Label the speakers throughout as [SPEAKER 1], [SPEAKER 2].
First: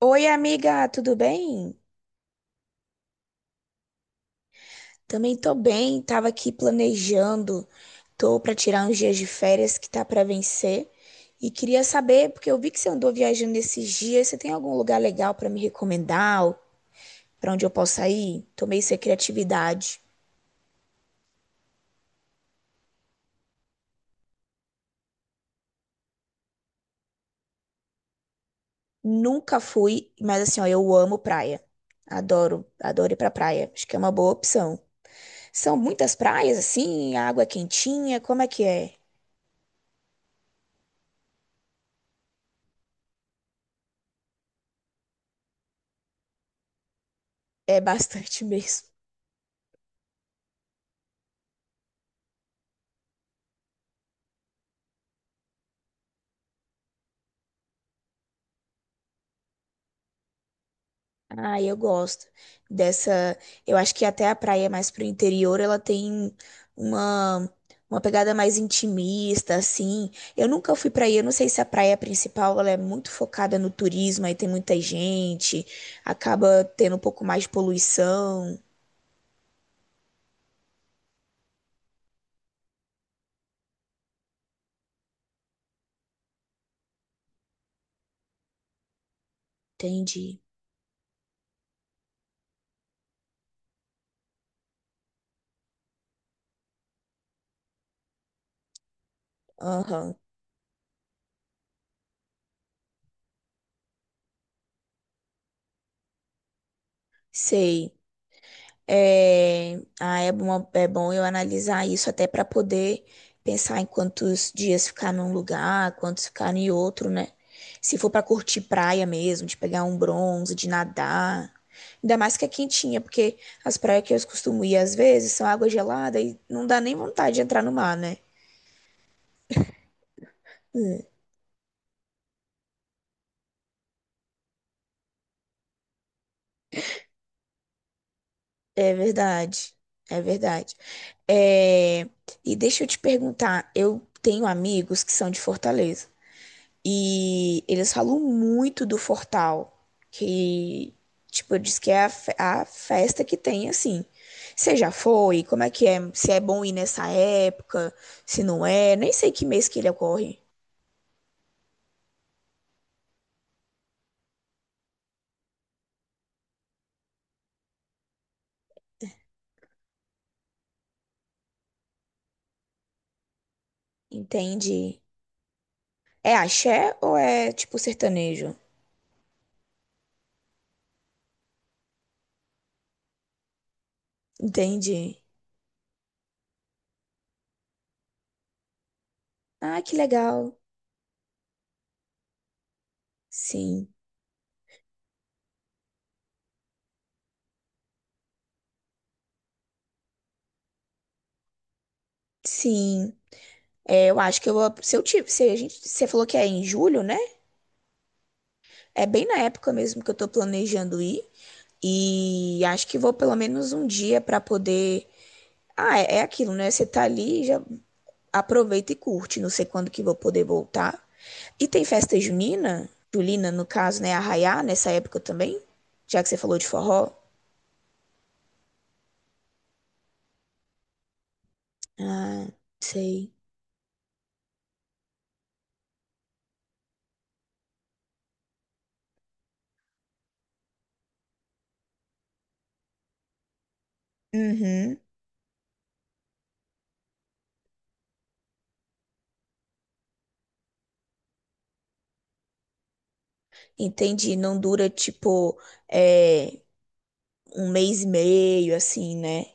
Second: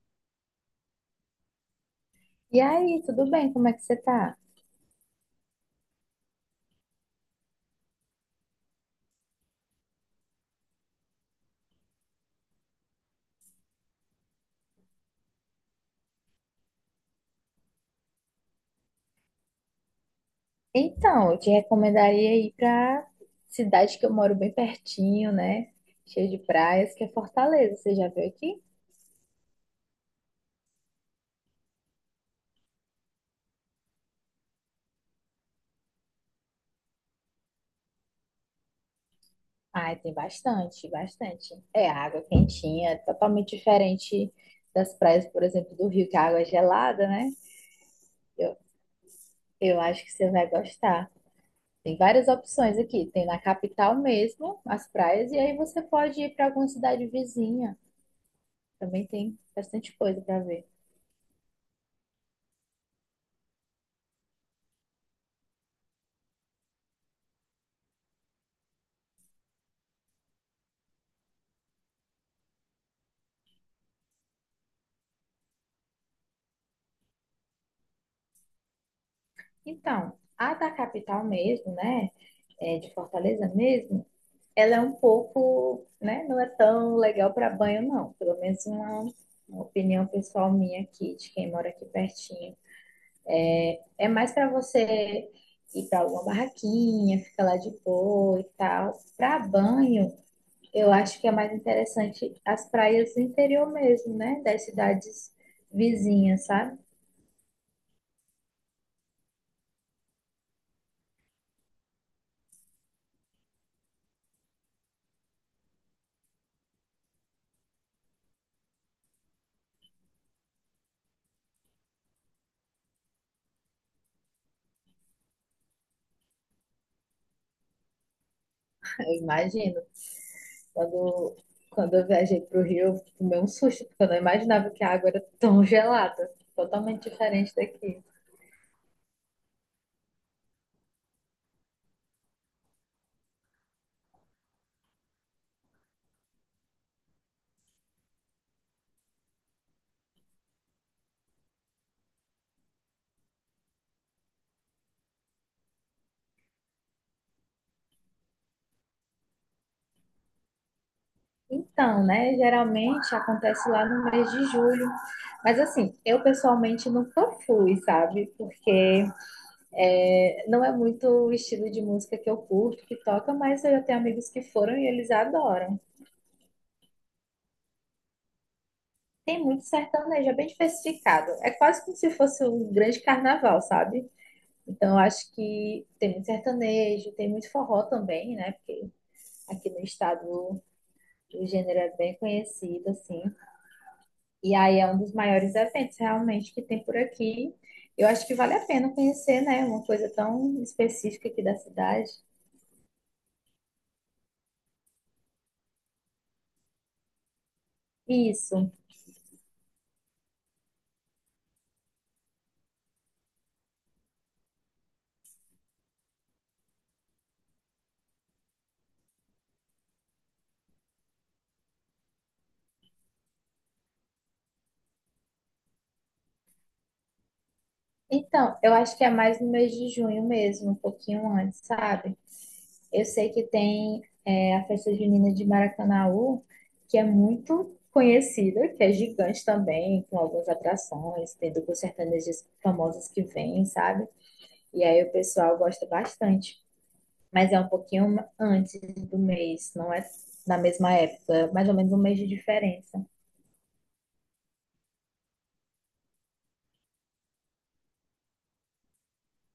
[SPEAKER 1] Oi, amiga, tudo bem?
[SPEAKER 2] E aí, tudo bem? Como é que você tá?
[SPEAKER 1] Também tô bem, tava aqui planejando, tô pra tirar uns dias de férias que tá pra vencer e queria saber, porque eu vi que você andou viajando esses dias, você tem algum lugar legal pra me recomendar, ou pra onde eu possa ir? Tomei essa criatividade.
[SPEAKER 2] Então, eu te recomendaria ir pra cidade que eu moro bem pertinho, né? Cheio de praias, que é Fortaleza. Você já veio aqui?
[SPEAKER 1] Nunca fui, mas assim, ó, eu amo praia. Adoro, adoro ir pra praia. Acho que é uma boa opção. São muitas praias assim, a água é quentinha, como é que é?
[SPEAKER 2] Ah, tem bastante, bastante. É água quentinha, é totalmente diferente das praias, por exemplo, do Rio, que a água é gelada, né?
[SPEAKER 1] É bastante
[SPEAKER 2] Eu,
[SPEAKER 1] mesmo.
[SPEAKER 2] eu acho que você vai gostar. Tem várias opções aqui. Tem na capital mesmo as praias, e aí você pode ir para alguma cidade vizinha. Também tem bastante coisa para ver.
[SPEAKER 1] Ah, eu gosto dessa. Eu acho que até a praia mais pro interior, ela tem uma uma pegada mais intimista, assim. Eu nunca fui pra aí, eu não sei se a praia principal ela é muito focada no turismo, aí tem muita gente, acaba tendo um pouco mais de poluição.
[SPEAKER 2] Então, a da capital mesmo, né? É, de Fortaleza mesmo, ela é um pouco, né? Não é tão legal para banho, não. Pelo menos uma opinião
[SPEAKER 1] Entendi.
[SPEAKER 2] pessoal minha aqui, de quem mora aqui pertinho. É mais para você ir para alguma barraquinha, ficar lá de boa e tal. Para banho,
[SPEAKER 1] Aham,
[SPEAKER 2] eu acho que é mais interessante as praias do interior mesmo, né? Das cidades vizinhas, sabe?
[SPEAKER 1] sei. É, ah, é bom eu analisar isso até para poder pensar em quantos dias ficar num lugar, quantos ficar em outro, né? Se for para curtir praia mesmo, de pegar um bronze, de nadar. Ainda mais que é quentinha, porque as praias que eu costumo ir às vezes são água gelada e não dá nem vontade de entrar no mar, né?
[SPEAKER 2] Eu imagino.
[SPEAKER 1] Hum.
[SPEAKER 2] Quando, quando eu viajei para o Rio, eu tomei um susto, porque eu não imaginava que a água era tão gelada, totalmente diferente daqui.
[SPEAKER 1] É verdade, é verdade. É, e deixa eu te perguntar, eu tenho amigos que são de Fortaleza. E eles falam muito do Fortal, que, tipo, diz que é a, a festa que tem, assim. Você já foi? Como é que é? Se é bom ir nessa época, se não é? Nem sei que mês que ele ocorre.
[SPEAKER 2] Então, né, geralmente acontece lá no mês de julho. Mas assim, eu pessoalmente nunca fui, sabe? Porque é, não é muito o estilo de música que eu curto, que toca, mas eu já tenho amigos que foram e
[SPEAKER 1] Entende?
[SPEAKER 2] eles adoram.
[SPEAKER 1] É axé ou é, tipo, sertanejo?
[SPEAKER 2] Tem muito sertanejo, é bem diversificado. É quase como se fosse um grande carnaval, sabe? Então, eu
[SPEAKER 1] Entendi.
[SPEAKER 2] acho que tem muito sertanejo, tem muito forró também, né? Porque aqui no
[SPEAKER 1] Ah, que
[SPEAKER 2] estado
[SPEAKER 1] legal.
[SPEAKER 2] o gênero é bem conhecido, assim.
[SPEAKER 1] Sim,
[SPEAKER 2] E aí é um dos maiores eventos realmente que tem por aqui. Eu acho que vale a pena conhecer, né? Uma coisa tão específica aqui da cidade.
[SPEAKER 1] sim. É, eu acho que eu, se eu tive, se a gente, você falou que é em julho, né?
[SPEAKER 2] Isso.
[SPEAKER 1] É bem na época mesmo que eu tô planejando ir. E acho que vou pelo menos um dia para poder. Ah, é, é aquilo, né? Você tá ali, já aproveita e curte. Não sei quando que vou poder voltar. E tem festa junina, Julina, no caso, né? Arraiá, nessa época também. Já que você falou de forró.
[SPEAKER 2] Então, eu acho que é mais no mês de junho mesmo, um pouquinho antes, sabe?
[SPEAKER 1] Ah,
[SPEAKER 2] Eu sei
[SPEAKER 1] sei.
[SPEAKER 2] que tem a festa junina de Maracanaú, que é muito conhecida, que é gigante também, com algumas atrações, tem duplos sertanejos famosos que vêm, sabe? E
[SPEAKER 1] Uhum,
[SPEAKER 2] aí o pessoal gosta bastante. Mas é um pouquinho antes do mês, não é na mesma época, é mais ou menos um mês de diferença.
[SPEAKER 1] entendi. Não dura tipo é, um mês e meio, assim, né?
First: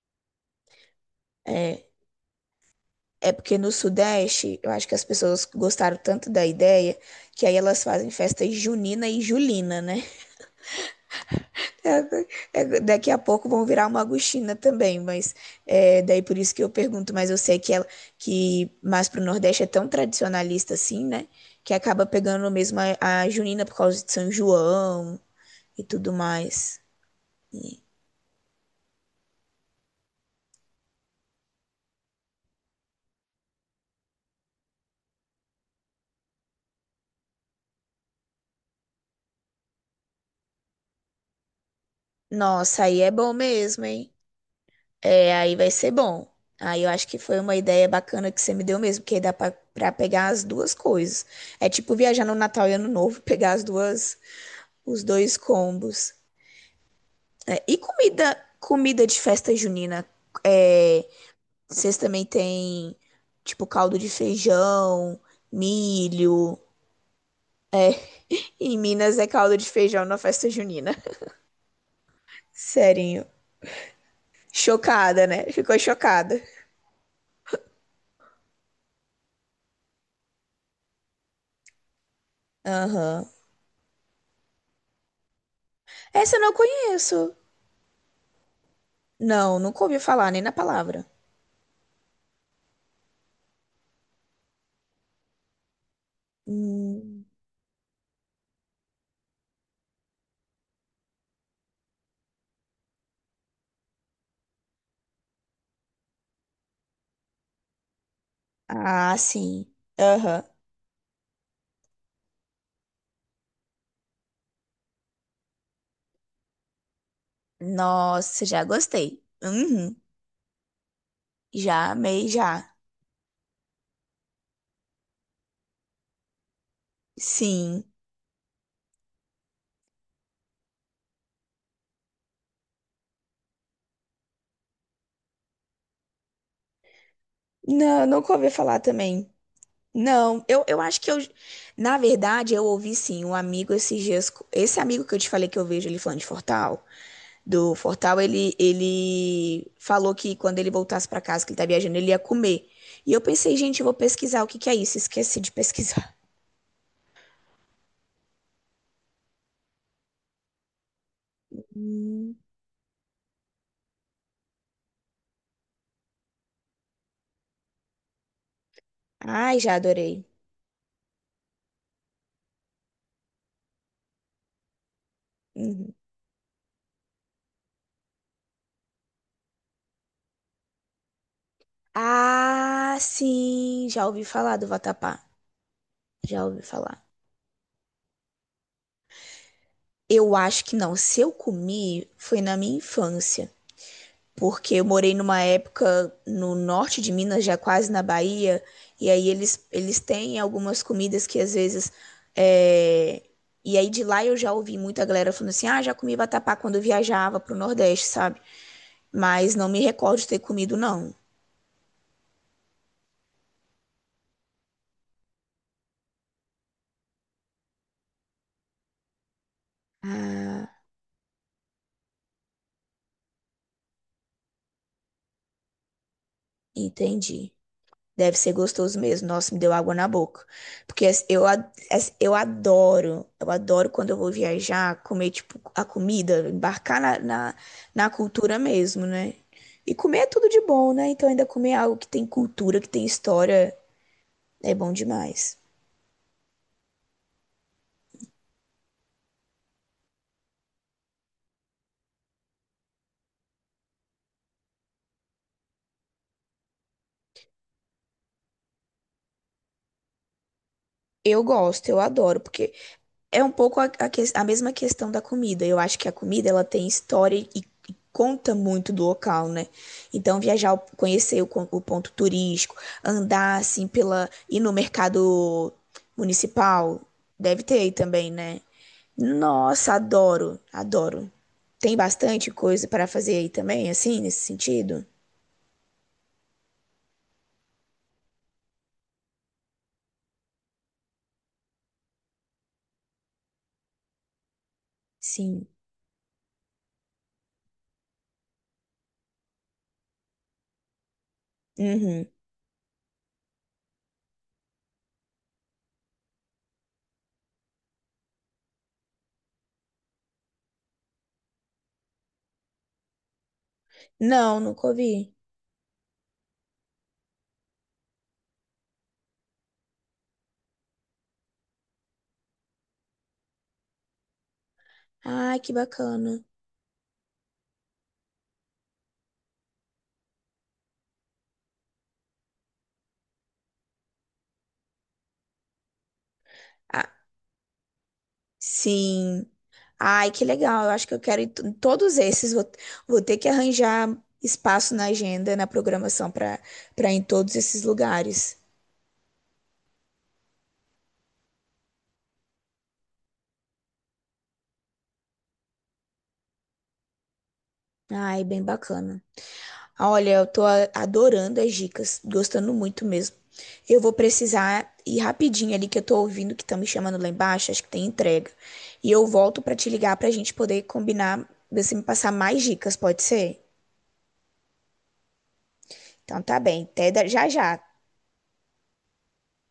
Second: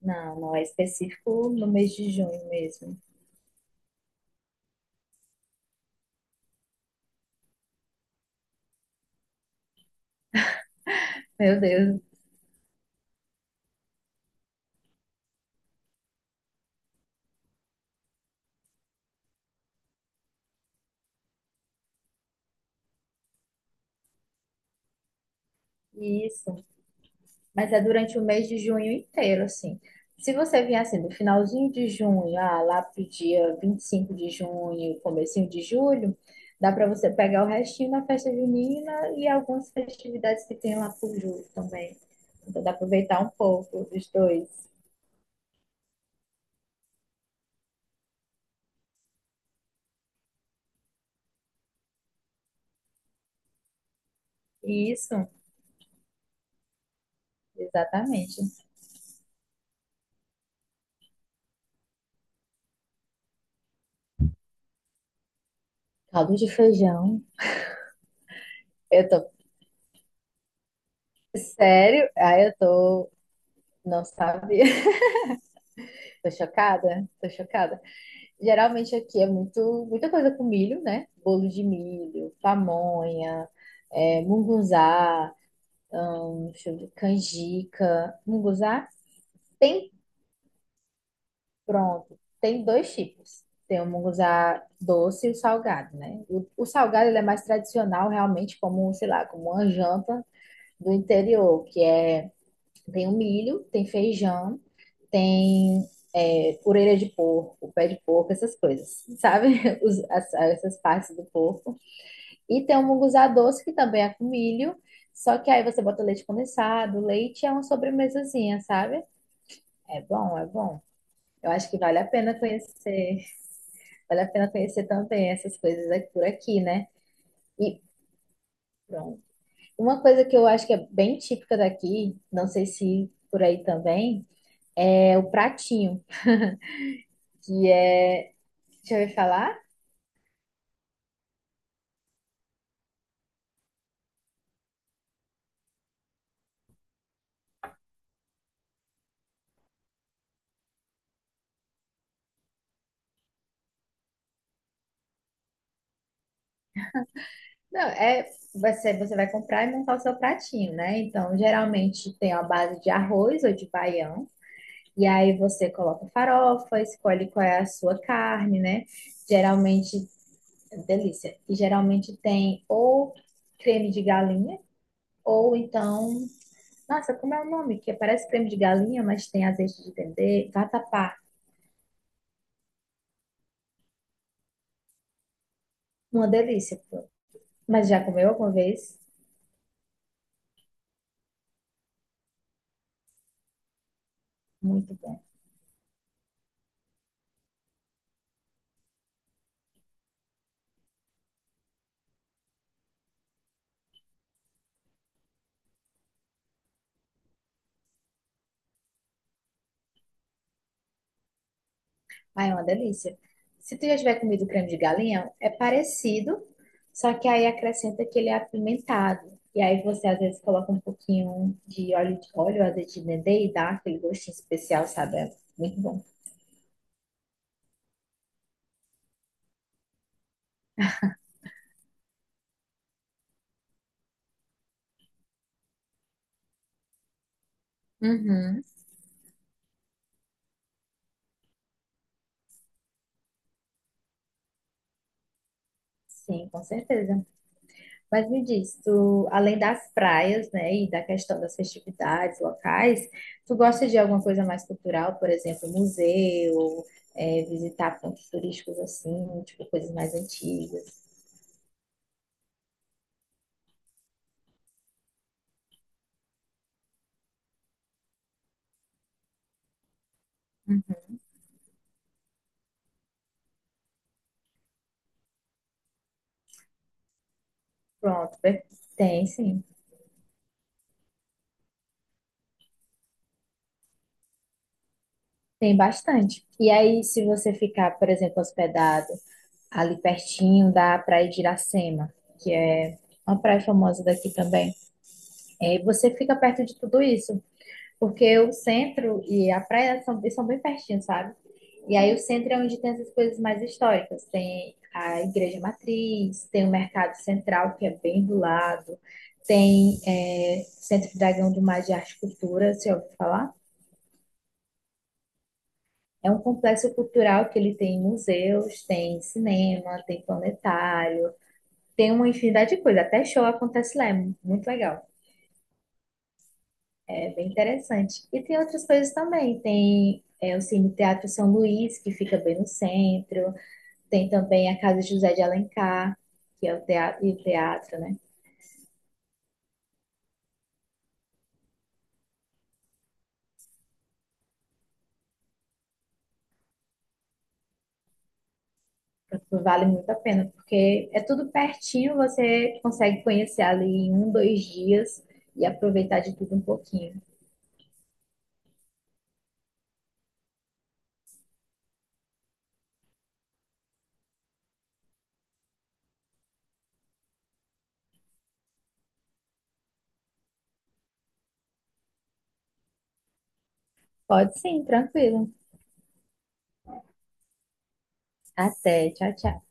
[SPEAKER 2] Não, não é específico no
[SPEAKER 1] É,
[SPEAKER 2] mês de junho mesmo.
[SPEAKER 1] é porque no Sudeste, eu acho que as pessoas gostaram tanto da ideia que aí elas fazem festa junina e julina, né?
[SPEAKER 2] Meu Deus,
[SPEAKER 1] É, é, daqui a pouco vão virar uma agostina também, mas é, daí por isso que eu pergunto, mas eu sei que ela que mais pro Nordeste é tão tradicionalista assim, né? Que acaba pegando mesmo a junina por causa de São João e tudo
[SPEAKER 2] isso.
[SPEAKER 1] mais.
[SPEAKER 2] Mas é
[SPEAKER 1] E,
[SPEAKER 2] durante o mês de junho inteiro, assim. Se você vier assim, do finalzinho de junho, ah, lá pro dia 25 de junho, comecinho de julho, dá para você pegar o restinho da festa junina e algumas festividades que tem lá por julho também. Então dá pra
[SPEAKER 1] nossa, aí é
[SPEAKER 2] aproveitar um
[SPEAKER 1] bom mesmo,
[SPEAKER 2] pouco dos
[SPEAKER 1] hein?
[SPEAKER 2] dois.
[SPEAKER 1] É, aí vai ser bom. Aí eu acho que foi uma ideia bacana que você me deu mesmo, porque aí dá pra pegar as duas coisas. É tipo viajar no Natal e Ano Novo, pegar as duas, os
[SPEAKER 2] Isso,
[SPEAKER 1] dois combos. É, e comida,
[SPEAKER 2] exatamente.
[SPEAKER 1] comida de festa junina. É, vocês também têm tipo caldo de feijão,
[SPEAKER 2] Caldo de
[SPEAKER 1] milho.
[SPEAKER 2] feijão.
[SPEAKER 1] Em
[SPEAKER 2] Eu
[SPEAKER 1] Minas é
[SPEAKER 2] tô,
[SPEAKER 1] caldo de feijão na festa junina.
[SPEAKER 2] sério? Ah, eu tô,
[SPEAKER 1] Serinho.
[SPEAKER 2] não sabia.
[SPEAKER 1] Chocada, né? Ficou
[SPEAKER 2] Tô
[SPEAKER 1] chocada.
[SPEAKER 2] chocada, tô chocada. Geralmente aqui é muito, muita coisa com milho, né? Bolo de milho,
[SPEAKER 1] Aham.
[SPEAKER 2] pamonha, é, mungunzá,
[SPEAKER 1] Essa eu não
[SPEAKER 2] deixa eu ver,
[SPEAKER 1] conheço.
[SPEAKER 2] canjica. Mungunzá
[SPEAKER 1] Não, nunca
[SPEAKER 2] tem,
[SPEAKER 1] ouvi falar nem na palavra.
[SPEAKER 2] pronto, tem dois tipos. Tem o mungunzá doce e o salgado, né? O salgado ele é
[SPEAKER 1] Hum.
[SPEAKER 2] mais tradicional, realmente, como, sei lá, como uma janta do interior, que é, tem o milho, tem feijão, tem orelha de porco, pé de porco, essas coisas,
[SPEAKER 1] Ah,
[SPEAKER 2] sabe?
[SPEAKER 1] sim. Aham.
[SPEAKER 2] Essas partes do porco. E tem o munguzá doce, que também é com milho. Só que aí você bota leite condensado, leite é uma
[SPEAKER 1] Nossa,
[SPEAKER 2] sobremesazinha,
[SPEAKER 1] já
[SPEAKER 2] sabe?
[SPEAKER 1] gostei. Uhum.
[SPEAKER 2] É bom, é bom. Eu acho que
[SPEAKER 1] Já
[SPEAKER 2] vale a
[SPEAKER 1] amei,
[SPEAKER 2] pena
[SPEAKER 1] já.
[SPEAKER 2] conhecer, vale a pena conhecer também essas coisas aqui- por aqui, né? E
[SPEAKER 1] Sim.
[SPEAKER 2] pronto. Uma coisa que eu acho que é bem típica daqui, não sei se por aí também, é o pratinho, que é,
[SPEAKER 1] Não, nunca ouvi falar
[SPEAKER 2] deixa eu ver
[SPEAKER 1] também.
[SPEAKER 2] falar?
[SPEAKER 1] Não, eu acho que eu. Na verdade, eu ouvi sim um amigo esses dias. Esse amigo que eu te falei que eu vejo ele falando de Fortal, do Fortal, ele falou que quando ele voltasse pra casa, que ele tá viajando, ele ia comer. E eu pensei, gente, eu vou pesquisar o que que é isso. Esqueci de pesquisar.
[SPEAKER 2] Não, é você, você vai comprar e montar o seu pratinho, né? Então, geralmente tem uma base de arroz ou de baião. E aí você coloca farofa, escolhe qual é a sua carne, né?
[SPEAKER 1] Ai, já
[SPEAKER 2] Geralmente,
[SPEAKER 1] adorei.
[SPEAKER 2] delícia. E geralmente tem ou creme de galinha, ou
[SPEAKER 1] Uhum.
[SPEAKER 2] então, nossa, como é o nome? Que parece creme de galinha, mas tem azeite de dendê, vatapá.
[SPEAKER 1] Ah, sim, já ouvi falar do vatapá.
[SPEAKER 2] Uma
[SPEAKER 1] Já ouvi
[SPEAKER 2] delícia,
[SPEAKER 1] falar.
[SPEAKER 2] pô. Mas já comeu alguma vez?
[SPEAKER 1] Eu acho que não. Se eu comi, foi na minha infância. Porque eu
[SPEAKER 2] Muito
[SPEAKER 1] morei
[SPEAKER 2] bom.
[SPEAKER 1] numa época no norte de Minas, já quase na Bahia. E aí eles têm algumas comidas que às vezes. É, e aí de lá eu já ouvi muita galera falando assim: ah, já comi vatapá quando eu viajava pro Nordeste, sabe? Mas não me recordo de ter comido, não.
[SPEAKER 2] Ai, é uma delícia. Se tu já tiver comido creme de galinha, é parecido, só que aí acrescenta que ele é apimentado. E aí você às vezes
[SPEAKER 1] Ah,
[SPEAKER 2] coloca um pouquinho azeite de dendê e dá aquele gostinho especial, sabe? É muito bom.
[SPEAKER 1] entendi. Deve ser gostoso mesmo. Nossa, me deu água na boca. Porque eu adoro quando eu vou viajar, comer, tipo, a comida, embarcar na cultura
[SPEAKER 2] Uhum.
[SPEAKER 1] mesmo, né? E comer é tudo de bom, né? Então ainda comer é algo que tem cultura, que tem história, é bom demais.
[SPEAKER 2] Sim, com certeza. Mas me diz, tu, além das praias, né, e da questão das festividades locais, tu gosta de alguma coisa mais cultural, por exemplo, museu, é, visitar pontos turísticos assim, tipo coisas mais antigas?
[SPEAKER 1] Eu gosto, eu adoro, porque é um pouco a mesma questão da comida. Eu acho que a comida ela tem história e conta muito do local, né? Então viajar, conhecer o ponto turístico, andar assim pela, ir no mercado municipal, deve ter aí também,
[SPEAKER 2] Pronto,
[SPEAKER 1] né?
[SPEAKER 2] tem sim,
[SPEAKER 1] Nossa, adoro, adoro. Tem bastante coisa para fazer aí também, assim, nesse sentido?
[SPEAKER 2] tem bastante. E aí, se você ficar, por exemplo, hospedado ali pertinho da Praia de Iracema, que é uma praia famosa daqui também,
[SPEAKER 1] Sim.
[SPEAKER 2] é, você fica perto de tudo isso, porque o centro e a praia são bem pertinhos, sabe? E aí o
[SPEAKER 1] Uhum.
[SPEAKER 2] centro é onde tem essas coisas mais históricas, tem a Igreja Matriz, tem o Mercado Central, que é bem do lado, tem Centro Dragão do Mar de Arte e Cultura, se ouviu falar?
[SPEAKER 1] Não, nunca ouvi.
[SPEAKER 2] É um complexo cultural que ele tem museus, tem cinema, tem planetário, tem uma infinidade de coisas. Até show acontece lá, é muito legal.
[SPEAKER 1] Ai, que bacana.
[SPEAKER 2] É bem interessante. E tem outras coisas também. Tem o Cine Teatro São Luís, que fica bem no centro. Tem também a Casa José de Alencar, que é o
[SPEAKER 1] Ah,
[SPEAKER 2] teatro, e o teatro, né?
[SPEAKER 1] sim. Ai, que legal. Eu acho que eu quero ir em todos esses. Vou, vou ter que arranjar espaço na agenda, na programação para ir em todos esses lugares.
[SPEAKER 2] Vale muito a pena, porque é tudo pertinho, você consegue conhecer ali em um, dois dias e aproveitar de tudo um pouquinho.
[SPEAKER 1] Ai, bem bacana. Olha, eu tô adorando as dicas, gostando muito mesmo. Eu vou precisar ir rapidinho ali que eu tô ouvindo que estão me chamando lá embaixo, acho que tem entrega. E eu volto pra te ligar pra gente poder combinar, você me passar mais dicas, pode ser?
[SPEAKER 2] Pode sim, tranquilo.
[SPEAKER 1] Então tá bem. Até já já.
[SPEAKER 2] Até. Tchau, tchau.